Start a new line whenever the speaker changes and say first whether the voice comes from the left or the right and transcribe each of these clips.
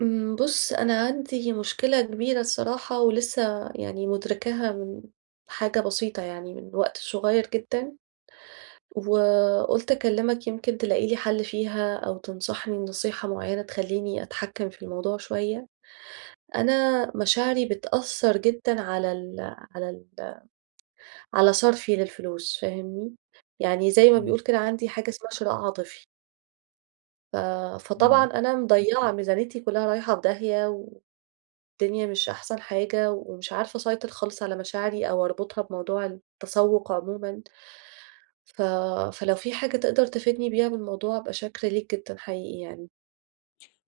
right: امم، بص أنا عندي مشكلة كبيرة الصراحة ولسه يعني مدركاها من حاجة بسيطة يعني من وقت صغير جدًا وقلت أكلمك يمكن تلاقي لي حل فيها أو تنصحني نصيحة معينة تخليني أتحكم في الموضوع شوية. أنا مشاعري بتأثر جدًا على ال على ال على صرفي للفلوس فاهمني يعني زي ما
left: امم.
right: بيقول كده عندي حاجة اسمها شراء عاطفي. ف فطبعًا
left: امم.
right: أنا مضيّعة ميزانيتي كلها رايحة في داهية، والدنيا مش أحسن حاجة، ومش عارفة أسيطر خالص على مشاعري، أو أربطها بموضوع التسوق عمومًا. ف فلو في حاجة تقدر تفيدني بيها بالموضوع، أبقى شاكرة ليك جدًا حقيقي يعني؟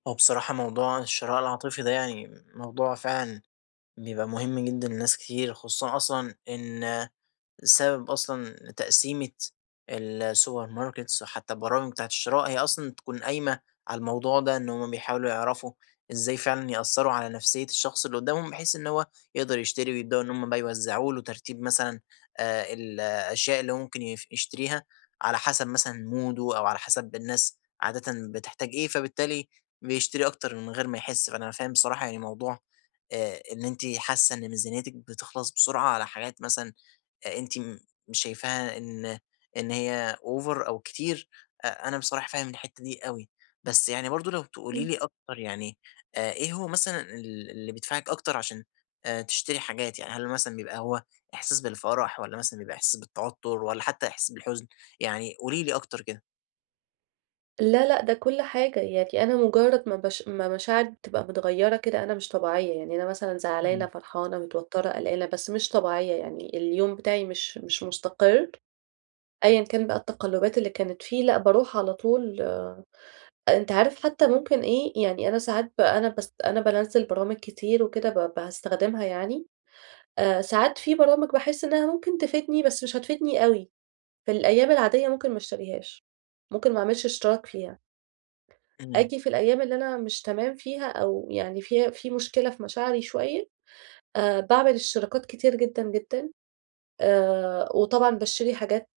left: هو بصراحة، موضوع الشراء العاطفي ده يعني موضوع فعلًا بيبقى مهم جدًا لناس كتير، خصوصًا أصلًا إن بسبب أصلًا تقسيمة ال السوبر ماركتس، وحتى البرامج بتاعة الشراء، هي أصلًا تكون قايمة على الموضوع ده، إن همّ بيحاولوا يعرفوا إزاي فعلًا يأثروا على نفسية الشخص اللي قدامهم بحيث إن هو يقدر يشتري، ويبدؤوا إن همّ بقى يوزعوا له ترتيب مثلًا آآ ال الأشياء اللي مُمكن يشتريها على حسب مثلًا موده، أو على حسب الناس عادةً بتحتاج إيه، فبالتالي بيشتري أكتر من غير ما يحس، فأنا فاهم بصراحة يعني موضوع آآ إن إنتِ حاسة إن ميزانيتِك بتخلص بسرعة على حاجات مثلًا آآ أنتِ مش شايفاها إن إن هي over أو كتير، أ أنا بصراحة فاهم الحتة دي أوي، بس يعني برضو لو تقولي
right: امم.
left: لي أكتر، يعني آآ، إيه هو مثلًا ال اللي بيدفعِك أكتر عشان تشتري حاجات، يعني هل مثلًا بيبقى هو إحساس بالفرح، والّا مثلًا بيبقى إحساس بالتوتر، والّا حتى إحساس بالحزن، يعني قولي لي أكتر كده؟
right: لا، لأ ده كل حاجة، يعني أنا مجرد ما بش ما مشاعري تبقى مِتغَيرة كده أنا مش طبيعية، يعني أنا مثلًا زعلانة،
left: إمم.
right: فرحانة، متوترة، قلقانة، بس مش طبيعية، يعني اليوم بتاعي مش مش مستقر، أيًا كان بقى التقلبات اللي كانت فيه، لأ باروح على طول، أنت عارف حتى ممكن إيه، يعني أنا ساعات بقى أنا باس أنا بانزِّل برامج كتير وكده ب باستخدمها، يعني آآ ساعات في برامج باحس إنها ممكن تفيدني بس مش هتفيدني أوي في الأيام العادية، ممكن ما اشتريهاش، ممكن ما اعملش اشتراك فيها
left: إمم.
right: آجي في الأيام اللي أنا مش تمام فيها، أو يعني في في مشكلة في مشاعري شوية، آآ باعمل اشتراكات كتيرة جدًا، جدًا، آآ وطبعًا باشتري حاجات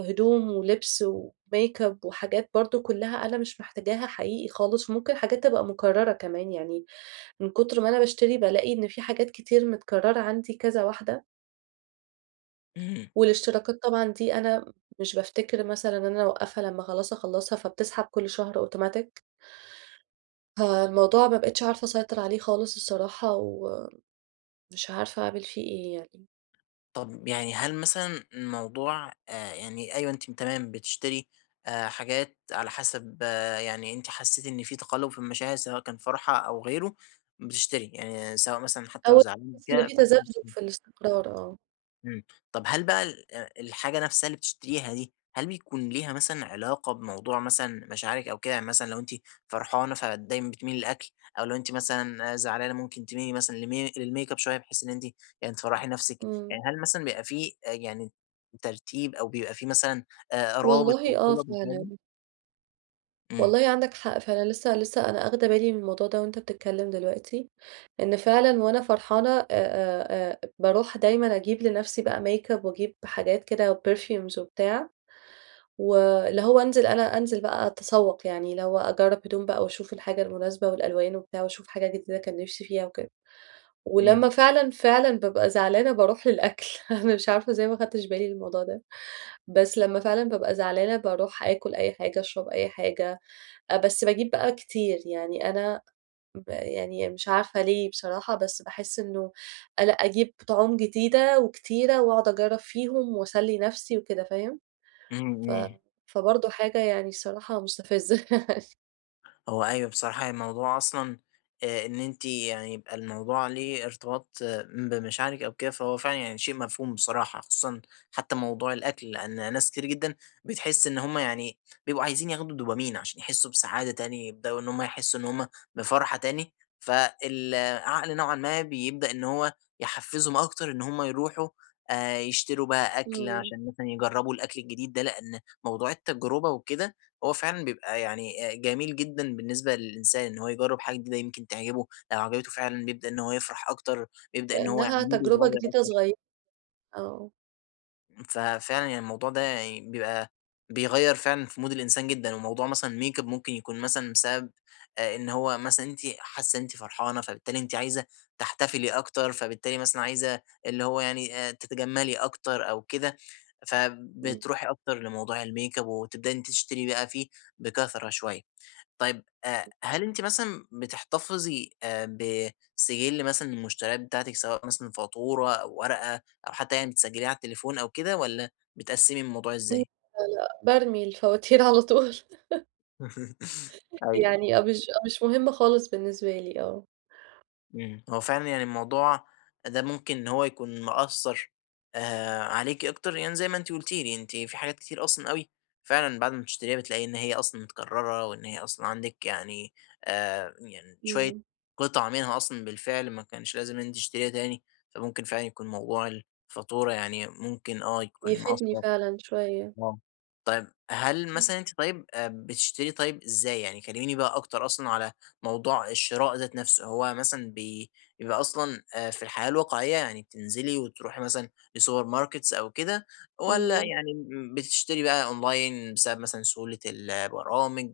right: هِدوم، ولِبس، وميك أب، وحاجات برضه كلها أنا مش محتاجاها حقيقي خالص، وممكن حاجات تبقى مكررة كمان، يعني من كتر ما أنا باشتري بالاقي إن في حاجات كتير متكررة عندي، كذا واحدة.
left: إمم.
right: والإشتراكات طبعًا دي أنا مش بافتكِر مثلًا إن أنا أوقفها لمّا خلاص اخلصها، فبتسحب كل شهر أوتوماتيك. فالموضوع ما بقيتش عارفة أسيطر عليه خالص الصراحة، ومش عارفة أعمل فيه إيه يعني؟
left: طب يعني هل مثلًا الموضوع آآ يعني أيوه أنتِ م تمام بتشتري آآ حاجات على حسب يعني أنتِ حسيتِ إن في تقلب في المشاعر سواء كان فرحة أو غيره بتشتري، يعني سواء مثلًا حتى لو
right: أو
left: زعلانه
right: تحس إن
left: كده.
right: في تذبذب
left: [unintelligible]
right: في الاستقرار آه.
left: امم طب، هل بقى ال الحاجة نفسها اللي بتشتريها دي، هل بيكون ليها مثلًا علاقة بموضوع مثلًا مشاعرِك أو كده، مثلًا لو أنتِ فرحانة فدايمًا بتميلي للأكل، أو لو أنتِ مثلًا زعلانة مُمكن تميلي مثلًا لمي للميك أب شوية، بحيث إن أنتِ يعني تفرحي نفسِك،
right: امم.
left: يعني هل مثلًا بيبقى فيه يعني ترتيب، أو بيبقى فيه مثلًا رابط
right: والله،
left: أو صلة،؟
right: آه
left: [unintelligible]
right: فعلًا.
left: امم.
right: والله عندك حق فعلًا، لسه لسه أنا آخده بالي من الموضوع ده وأنت بتتكلم دلوقتي، إن فعلًا وأنا فرحانة آآ، آآ، آآ، باروح دايمًا أجيب لنفسي بقى ميك أب، وأجيب حاجات كده perfumes وبتاع، واللي هو أنزل، أنا أنزل بقى أتسوق، يعني اللي هو أجرب هدوم بقى وأشوف الحاجة المناسبة والألوان وبتاع، وأشوف حاجة جديدة كان نفسي فيها وكده،
left: امم.
right: ولمّا فعلًا، فعلًا بأبقى زعلانة باروح للأكل، أنا مش عارفة إزاي ما أخدتش بالي من الموضوع ده، بس لمّا فعلًا بأبقى زعلانة باروح آكل أي حاجة، أشرب أي حاجة، آآ بس بأجيب بقى كتير، يعني أنا ب يعني مش عارفة ليه بصراحة، بس باحس إنه ال أجيب طُعوم جديدة وكتيرة، وأقعد أجرب فيهم وأسلي نفسي وكده، فاهم،
left: امم،
right: ف
left: امم.
right: فبرضو حاجة يعني الصراحة مستفزة.
left: هو أيوه، بصراحة يعني الموضوع أصلًا آآ إن أنتِ يعني يبقى الموضوع ليه ارتباط بمشاعرِك أو كده فهو فعلًا يعني، شيء مفهوم بصراحة، خصوصًا حتى موضوع الأكل، لأن ناس كتير جدًا بتحس إن هُم يعني بيبقوا عايزين ياخدوا دوبامين عشان يحسّوا بسعادة تانية، يبدؤوا إن هُم يحسّوا إن هُم بفرحة تاني، فالعقل نوعًا ما بيبدأ إن هو يحفزّهُم أكتر إن هُم يروحوا، آآ يشتروا بقى أكل
right: امم.
left: عشان مثلًا يجرّبوا الأكل الجديد ده، لإن موضوع التجرُبة وكده هو فعلًا بيبقى يعني آآ، جميل جدًا بالنسبة للإنسان إن هو يجرّب حاجة جديدةُ يمكن تعجبه، لو عجبته فعلًا يبدأ إن هو يفرح أكتر، يبدأ إن هو يعني
right: لإنها
left: مودُه
right: تجربة
left: يتغيّر
right: جديدة
left: اكتر.
right: صغي آه.
left: امم، ففعلًا يعني الموضوع ده يعني بيبقى بيغيّر فعلًا، في مود الإنسان جدًا وموضوع مثلًا الmakeup ممكن يكون مثلًا بسبب آآ، إن هو مثلًا أنتِ حاسة إن أنتِ فرحانة فبالتالي أنتِ عايزة تحتفِلي أكتر، فبالتالي مثلًا عايزة اللي هو يعني آآ تتجمِلّي أكتر أو كده،
right: إمم.
left: فبتروحي أكتر لموضوع الmakeup وتبدأي إن أنتِ تشتري بقى فيه بكثرة شوية. طيب آآ هل أنتِ مثلًا، بتحتفِظي آآ، بسِجلّ مثلًا للمشتريات بتاعتِك، سواء مثلًا فاتورة أو ورقة أو حتى يعني بتسجِلّيها على التليفون أو كده والّا بتقسّمي الموضوع
right: م لا،
left: إزاي؟
right: لأ، بارمي الفواتير على طول.
left: أيوه.
right: يعني آه، مش مش مُهمة خالص بالنسبة لي، آه.
left: امم، هو فعلًا يعني الموضوع ده ممكن إن هو يكون مأثّر آآ، عليكِ أكتر، يعني زي ما أنتِ قلتِ لي، أنتِ في حاجات كتير أصلًا أوي فعلًا بعد ما بتشتريها بتلاقي إن هي أصلًا متكررة وإن هي أصلًا عندِك، يعني آآ، يعني شوية
right: امم.
left: قطع منها أصلًا بالفعل ما كانش لازم أنتِ تشتريها تاني، فممكن فعلًا يكون موضوع الفاتورة يعني ممكن آه، يكون
right: يفيدني
left: مأثّر.
right: فعلًا شوية.
left: آه، طيب هل
right: امم.
left: مثلًا أنتِ طيب آآ، بتشتري طيب إزاي؟ يعني كلّميني بقى أكتر أصلًا على موضوع الشراء ذات نفسه، هو مثلًا ب بيبقى أصلًا آآ، في الحياة الواقعية يعني بتنزلي وتروحي مثلًا السوبر ماركتس أو كده والّا
right: امم.
left: يعني امم، بتشتري بقى أونلاين بسبب مثلًا سهولة ال البرامج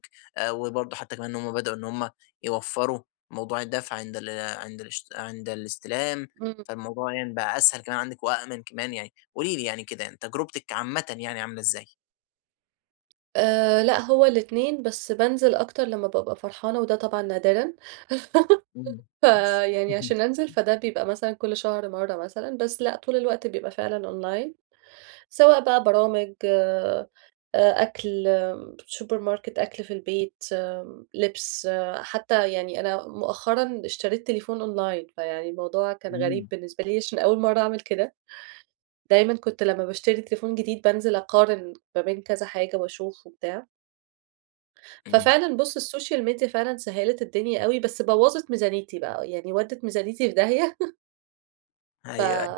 left: وبرضه حتى كمان هم بدأوا إن هم يوفروا موضوع الدفع عند ال عند الش عند الاستلام،
right: امم.
left: فالموضوع يعني بقى أسهل كمان عندِك وآمن كمان يعني، قولي لي يعني كده تجربتِك عامةً يعني عاملة إزاي؟
right: آآ، لا هو الاتنين، بس بانزل أكتر لما بابقى فرحانة وده طبعًا نادرًا.
left: اهم.
right: فيعني
left: اهم.
right: عشان أنزل، فده بيبقى مثلًا كل شهر مرة مثلًا، بس لا، طول الوقت بيبقى فعلًا أونلاين سواء بقى برامج آآ، أكل سوبر ماركت أكل في البيت آمم، لبس، حتى يعني أنا مؤخرًا اشتريت تليفون أونلاين فيعني الموضوع كان غريب
left: إمم.
right: بالنسبة لي؛ عشان أول مرة أعمل كده. دايمًا كنت لما باشتري تليفون جديد بانزل أقارن ما بين كذا حاجة وأشوف وبتاع.
left: امم.
right: ففعلًا بُص السوشيال ميديا فعلًا سهلِت الدنيا أوي بس بوظت ميزانيتي، بقى يعني ودِت ميزانيتي في داهية.
left: أيوه،
right: ف
left: أيوه.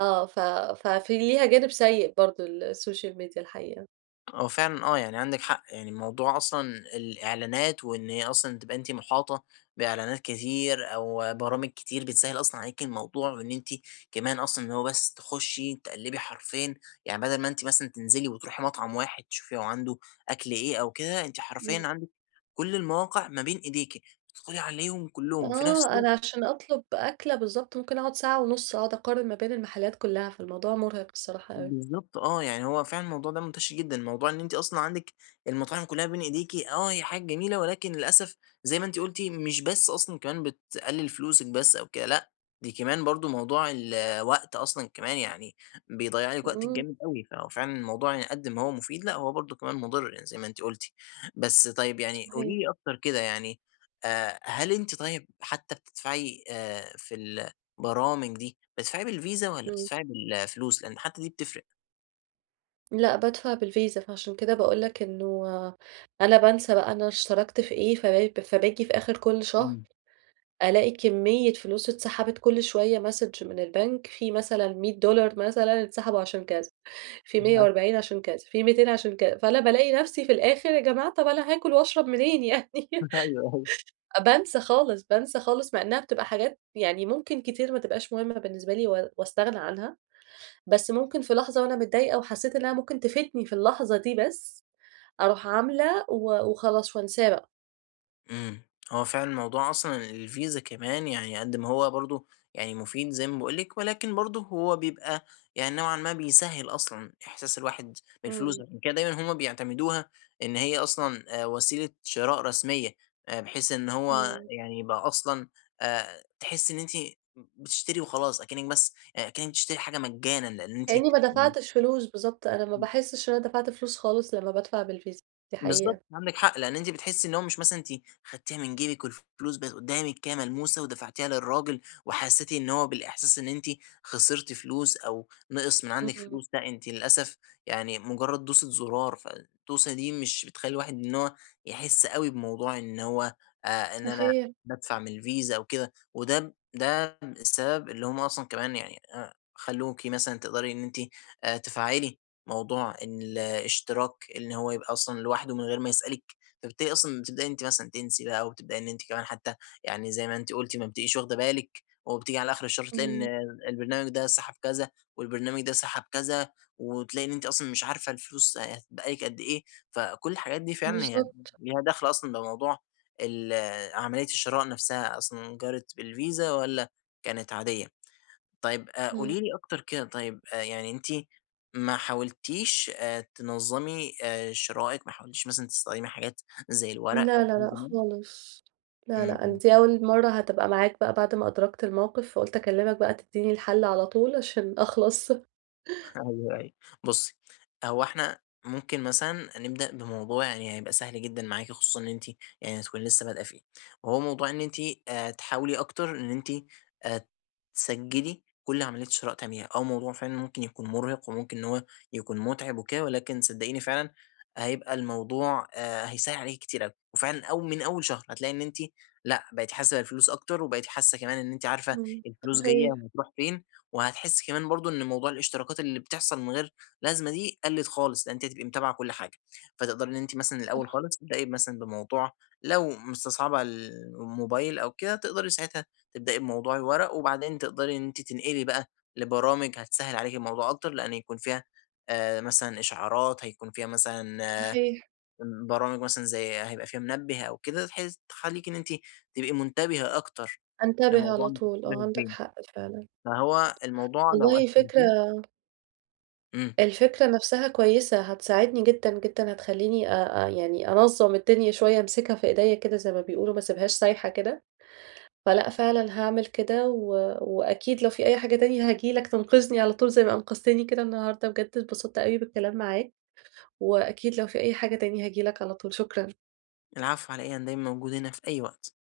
right: آه، ف ففي ليها جانب سيء برضه ال السوشيال ميديا الحقيقة.
left: هو فعلًا آه، يعني عندِك حق يعني الموضوع أصلًا الإعلانات وإن هي أصلًا تبقى أنتِ محاطة بإعلانات كتير أو برامج كتير، بتسهل أصلًا عليكِ الموضوع وإن أنتِ كمان أصلًا اللي هو بس تخشي تقلبي حرفيًا، يعني بدل ما أنتِ مثلًا تنزلي وتروحي مطعم واحد تشوفي هو عنده أكل إيه أو كده، أنتِ حرفيًا
right: امم.
left: عندك كل المواقع ما بين إيديكِ، تدخلي عليهم كلهم في نفس
right: آه،
left: الوقت
right: أنا عشان أطلب أكلة بالضبط ممكن أقعد ساعة ونص أقعد أقارن ما بين المحلات كلها، فالموضوع مرهق الصراحة أوي.
left: بالضبط آه، يعني هو فعلًا الموضوع ده منتشر جدًا. موضوع إن أنتِ أصلًا عندِك المطاعم كلها بين إيديكِ، آه هي حاجة جميلة، ولكن للأسف زي ما أنتِ قلتِ مش بس أصلًا كمان بتقلِل فلوسك بس أو كده، لأ، دي كمان برضه موضوع ال الوقت، أصلًا كمان يعني بيضيع لِك وقتِك
right: امم.
left: جامد أوي فهو فعلًا الموضوع قد ما هو مفيد، لأ هو برضه كمان مضر زي ما أنتِ قلتِ، بس طيب يعني
right: صحيح.
left: قولي لي أكتر كده يعني آآ، هل أنتِ طيب حتى بتدفعي آآ، في البرامج دي بتدفعي بالفيزا والّا
right: امم.
left: بتدفعي بالفلوس لأن حتى دي بتفرق؟
right: لأ، بادفع بالفيزا فعشان كده باقول لك إنه أنا بانسى بقى أنا اشتركت في إيه، فب فباجي في آخر كل شهر
left: إمم.
right: ألاقي كمية فلوس اتسحبت كل شوية ماسج من البنك في مثلًا $100 مثلًا انسحبوا عشان كذا في ميّة
left: [unintelligible]
right: وأربعين عشان كذا في 200 عشان كذا، فأنا بالاقي نفسي في الآخر يا جماعة طب أنا هاكل وأشرب منين يعني
left: أيوه. أيوه.
right: بانسى خالص، بانسى خالص، مع إنها بتبقى حاجات يعني ممكن كتير ما تبقاش مهمة بالنسبة لي و واستغنى عنها. بس ممكن في لحظة وأنا متضايقة وحسيت إنها ممكن تفيدني في اللحظة دي بس، أروح عاملة و وخلاص وأنساه بقى.
left: إمم، هو فعلًا الموضوع أصلًا الفيزا كمان يعني قد ما هو برضه يعني مفيد زي ما باقول لِك، ولكن برضه هو بيبقى يعني نوعًا ما بيسهّل أصلًا إحساس الواحد بالفلوس؛
right: إمم.
left: عشان كده دايمًا هم بيعتمدوها إن هي أصلًا آآ وسيلة شراء رسمية، آآ بحيث إن هو
right: إمم.
left: يعني يبقى أصلًا آآ، تحسي إن أنتِ بتشتري وخلاص أكنك بس كأنِك بتشتري حاجة مجانا، لأن أنتِ
right: كإني ما
left: إمم.
right: دفعتش فلوس، بالضبط، أنا ما باحسش إن أنا دفعت فلوس خلاص لما بادفع بالفيزا دي
left: بالضبط
right: حقيقة.
left: عندِك حق، لأن أنتِ بتحسي إن هو مش مثلًا أنتِ خدتيها من جيبِك والفلوس بقِت قدامِك كده ملموسة ودفعتيها للراجل، وحسيتِ إن هو بالإحساس إن أنتِ خسرتِ فلوس أو نقِص من عندِك
right: إمم.
left: فلوس، لأ، أنتِ للأسف يعني مجرد دوسة زرار فالدوسة دي مش بتخلي الواحد إن هو يحس أوي بموضوع إن هو آآ، إن أنا
right: صحيح.
left: بادفع من الفيزا أو كده وده ده السبب اللي هم أصلًا كمان يعني آآ، خلوكِ مثلًا تقدري إن أنتِ آآ، تفعّلي موضوع الاشتراك إن هو يبقى أصلًا لوحده من غير ما يسألكِ، فبالتالي أصلًا بتبدئي إن أنتِ مثلًا تنسي بقى وتبدئي إن أنتِ كمان حتى يعني زي ما أنتِ قُلتِ ما بتبقيش واخدة بالِك وبتيجي على آخر الشهر تلاقي إن
right: إمم.
left: البرنامج ده سحب كذا والبرنامج ده سحب كذا، وتلاقي إن أنتِ أصلًا مش عارفة الفلوس هتتبقى لِك قد إيه فكل الحاجات دي فعلًا هي
right: بالضبط.
left: ليها دخل أصلًا بموضوع ال عملية الشراء نفسها أصلًا جرت بالفيزا والّا كانت عادية. طيب آآ،
right: إمم.
left: قولي لي أكتر كده طيب يعني أنتِ ما حاولتيش آآ، تنظمي آآ، شرائِك ما حاولتيش مثلًا تستخدمي حاجات زي الورق
right: لا، لا، لأ،
left: [unintelligible]
right: خالص، لا،
left: إمم،
right: لأ، أنا
left: إمم.
right: دي أول مرة هتبقى معاك بقى بعد ما أدركت الموقف، فقُلت أكلمك بقى تديني الحل على طول عشان أخلص.
left: أيوه أيوه، بُصي هو إحنا ممكن مثلًا نبدأ بموضوع يعني هيبقى سهل جدًا معاكِ خصوصًا إن أنتِ يعني هتكوني لسه بدأه فيه، هو موضوع إن أنتِ آآ، تحاولي أكتر إن أنتِ آآ تسجلي كل عملية شراء تعمليها، آه، موضوع فعلًا ممكن يكون مرهق وممكن إن هو يكون متعب وكده، ولكن صدقيني فعلًا هيبقى الموضوع آآ، هيسهل عليكِ كتير أوي، وفعلًا أو من أول شهر هتلاقي إن أنتِ لأ بقيتِ حاسة بالفلوس أكتر وبقيتي حاسة كمان إن أنتِ عارفة
right: إمم،
left: الفلوس جاية
right: صحيح.
left: وهتروح فين، وهتحسي كمان برضه إن موضوع الاشتراكات اللي بتحصل من غير لازمة دي قلِّت خالص لأن أنتِ هتبقي متابعة كل حاجة، فتقدري إن أنتِ مثلًا الأول
right: صح.
left: خالص تبدئي مثلًا بموضوع لو مستصعبة ال الموبايل أو كده تقدري ساعتها تبدأي بموضوع الورق وبعدين تقدري إن أنتِ تنقلي بقى لبرامج هتسهل عليكِ الموضوع أكتر، لأن يكون فيها آآ، مثلًا إشعارات هيكون فيها مثلًا
right: صحيح.
left: برامج مثلًا زي هيبقى فيها منبه أو كده بحيث تخليكِ إن أنتِ تبقي منتبهة أكتر
right: أنتبِه
left: لموضوع
right: على طول، آه، عندك
left: [unintelligible]
right: حق فعلًا.
left: فهو الموضوع لو
right: والله
left: قسمتيه
right: فكرة
left: إمم.
right: الفكرة نفسها كويسة، هتساعدني جدًا، جدًا، هتخليني آآ آآ، يعني أنظم الدنيا شوية أمسكها في إيديا كده زي ما بيقولوا ما أسيبهاش سايحة كده، فلأ فعلًا هاعمل كده و وأكيد لو في أي حاجة تانية هاجي لك تنقذني على طول زي ما أنقذتني كده النهاردة بجد اتبسطت أوي بالكلام معاك، وأكيد لو في أي حاجة تاني هاجي لك على طول، شكرًا.
left: العفو على إيه، أنا دايمًا موجود هنا في أي وقت.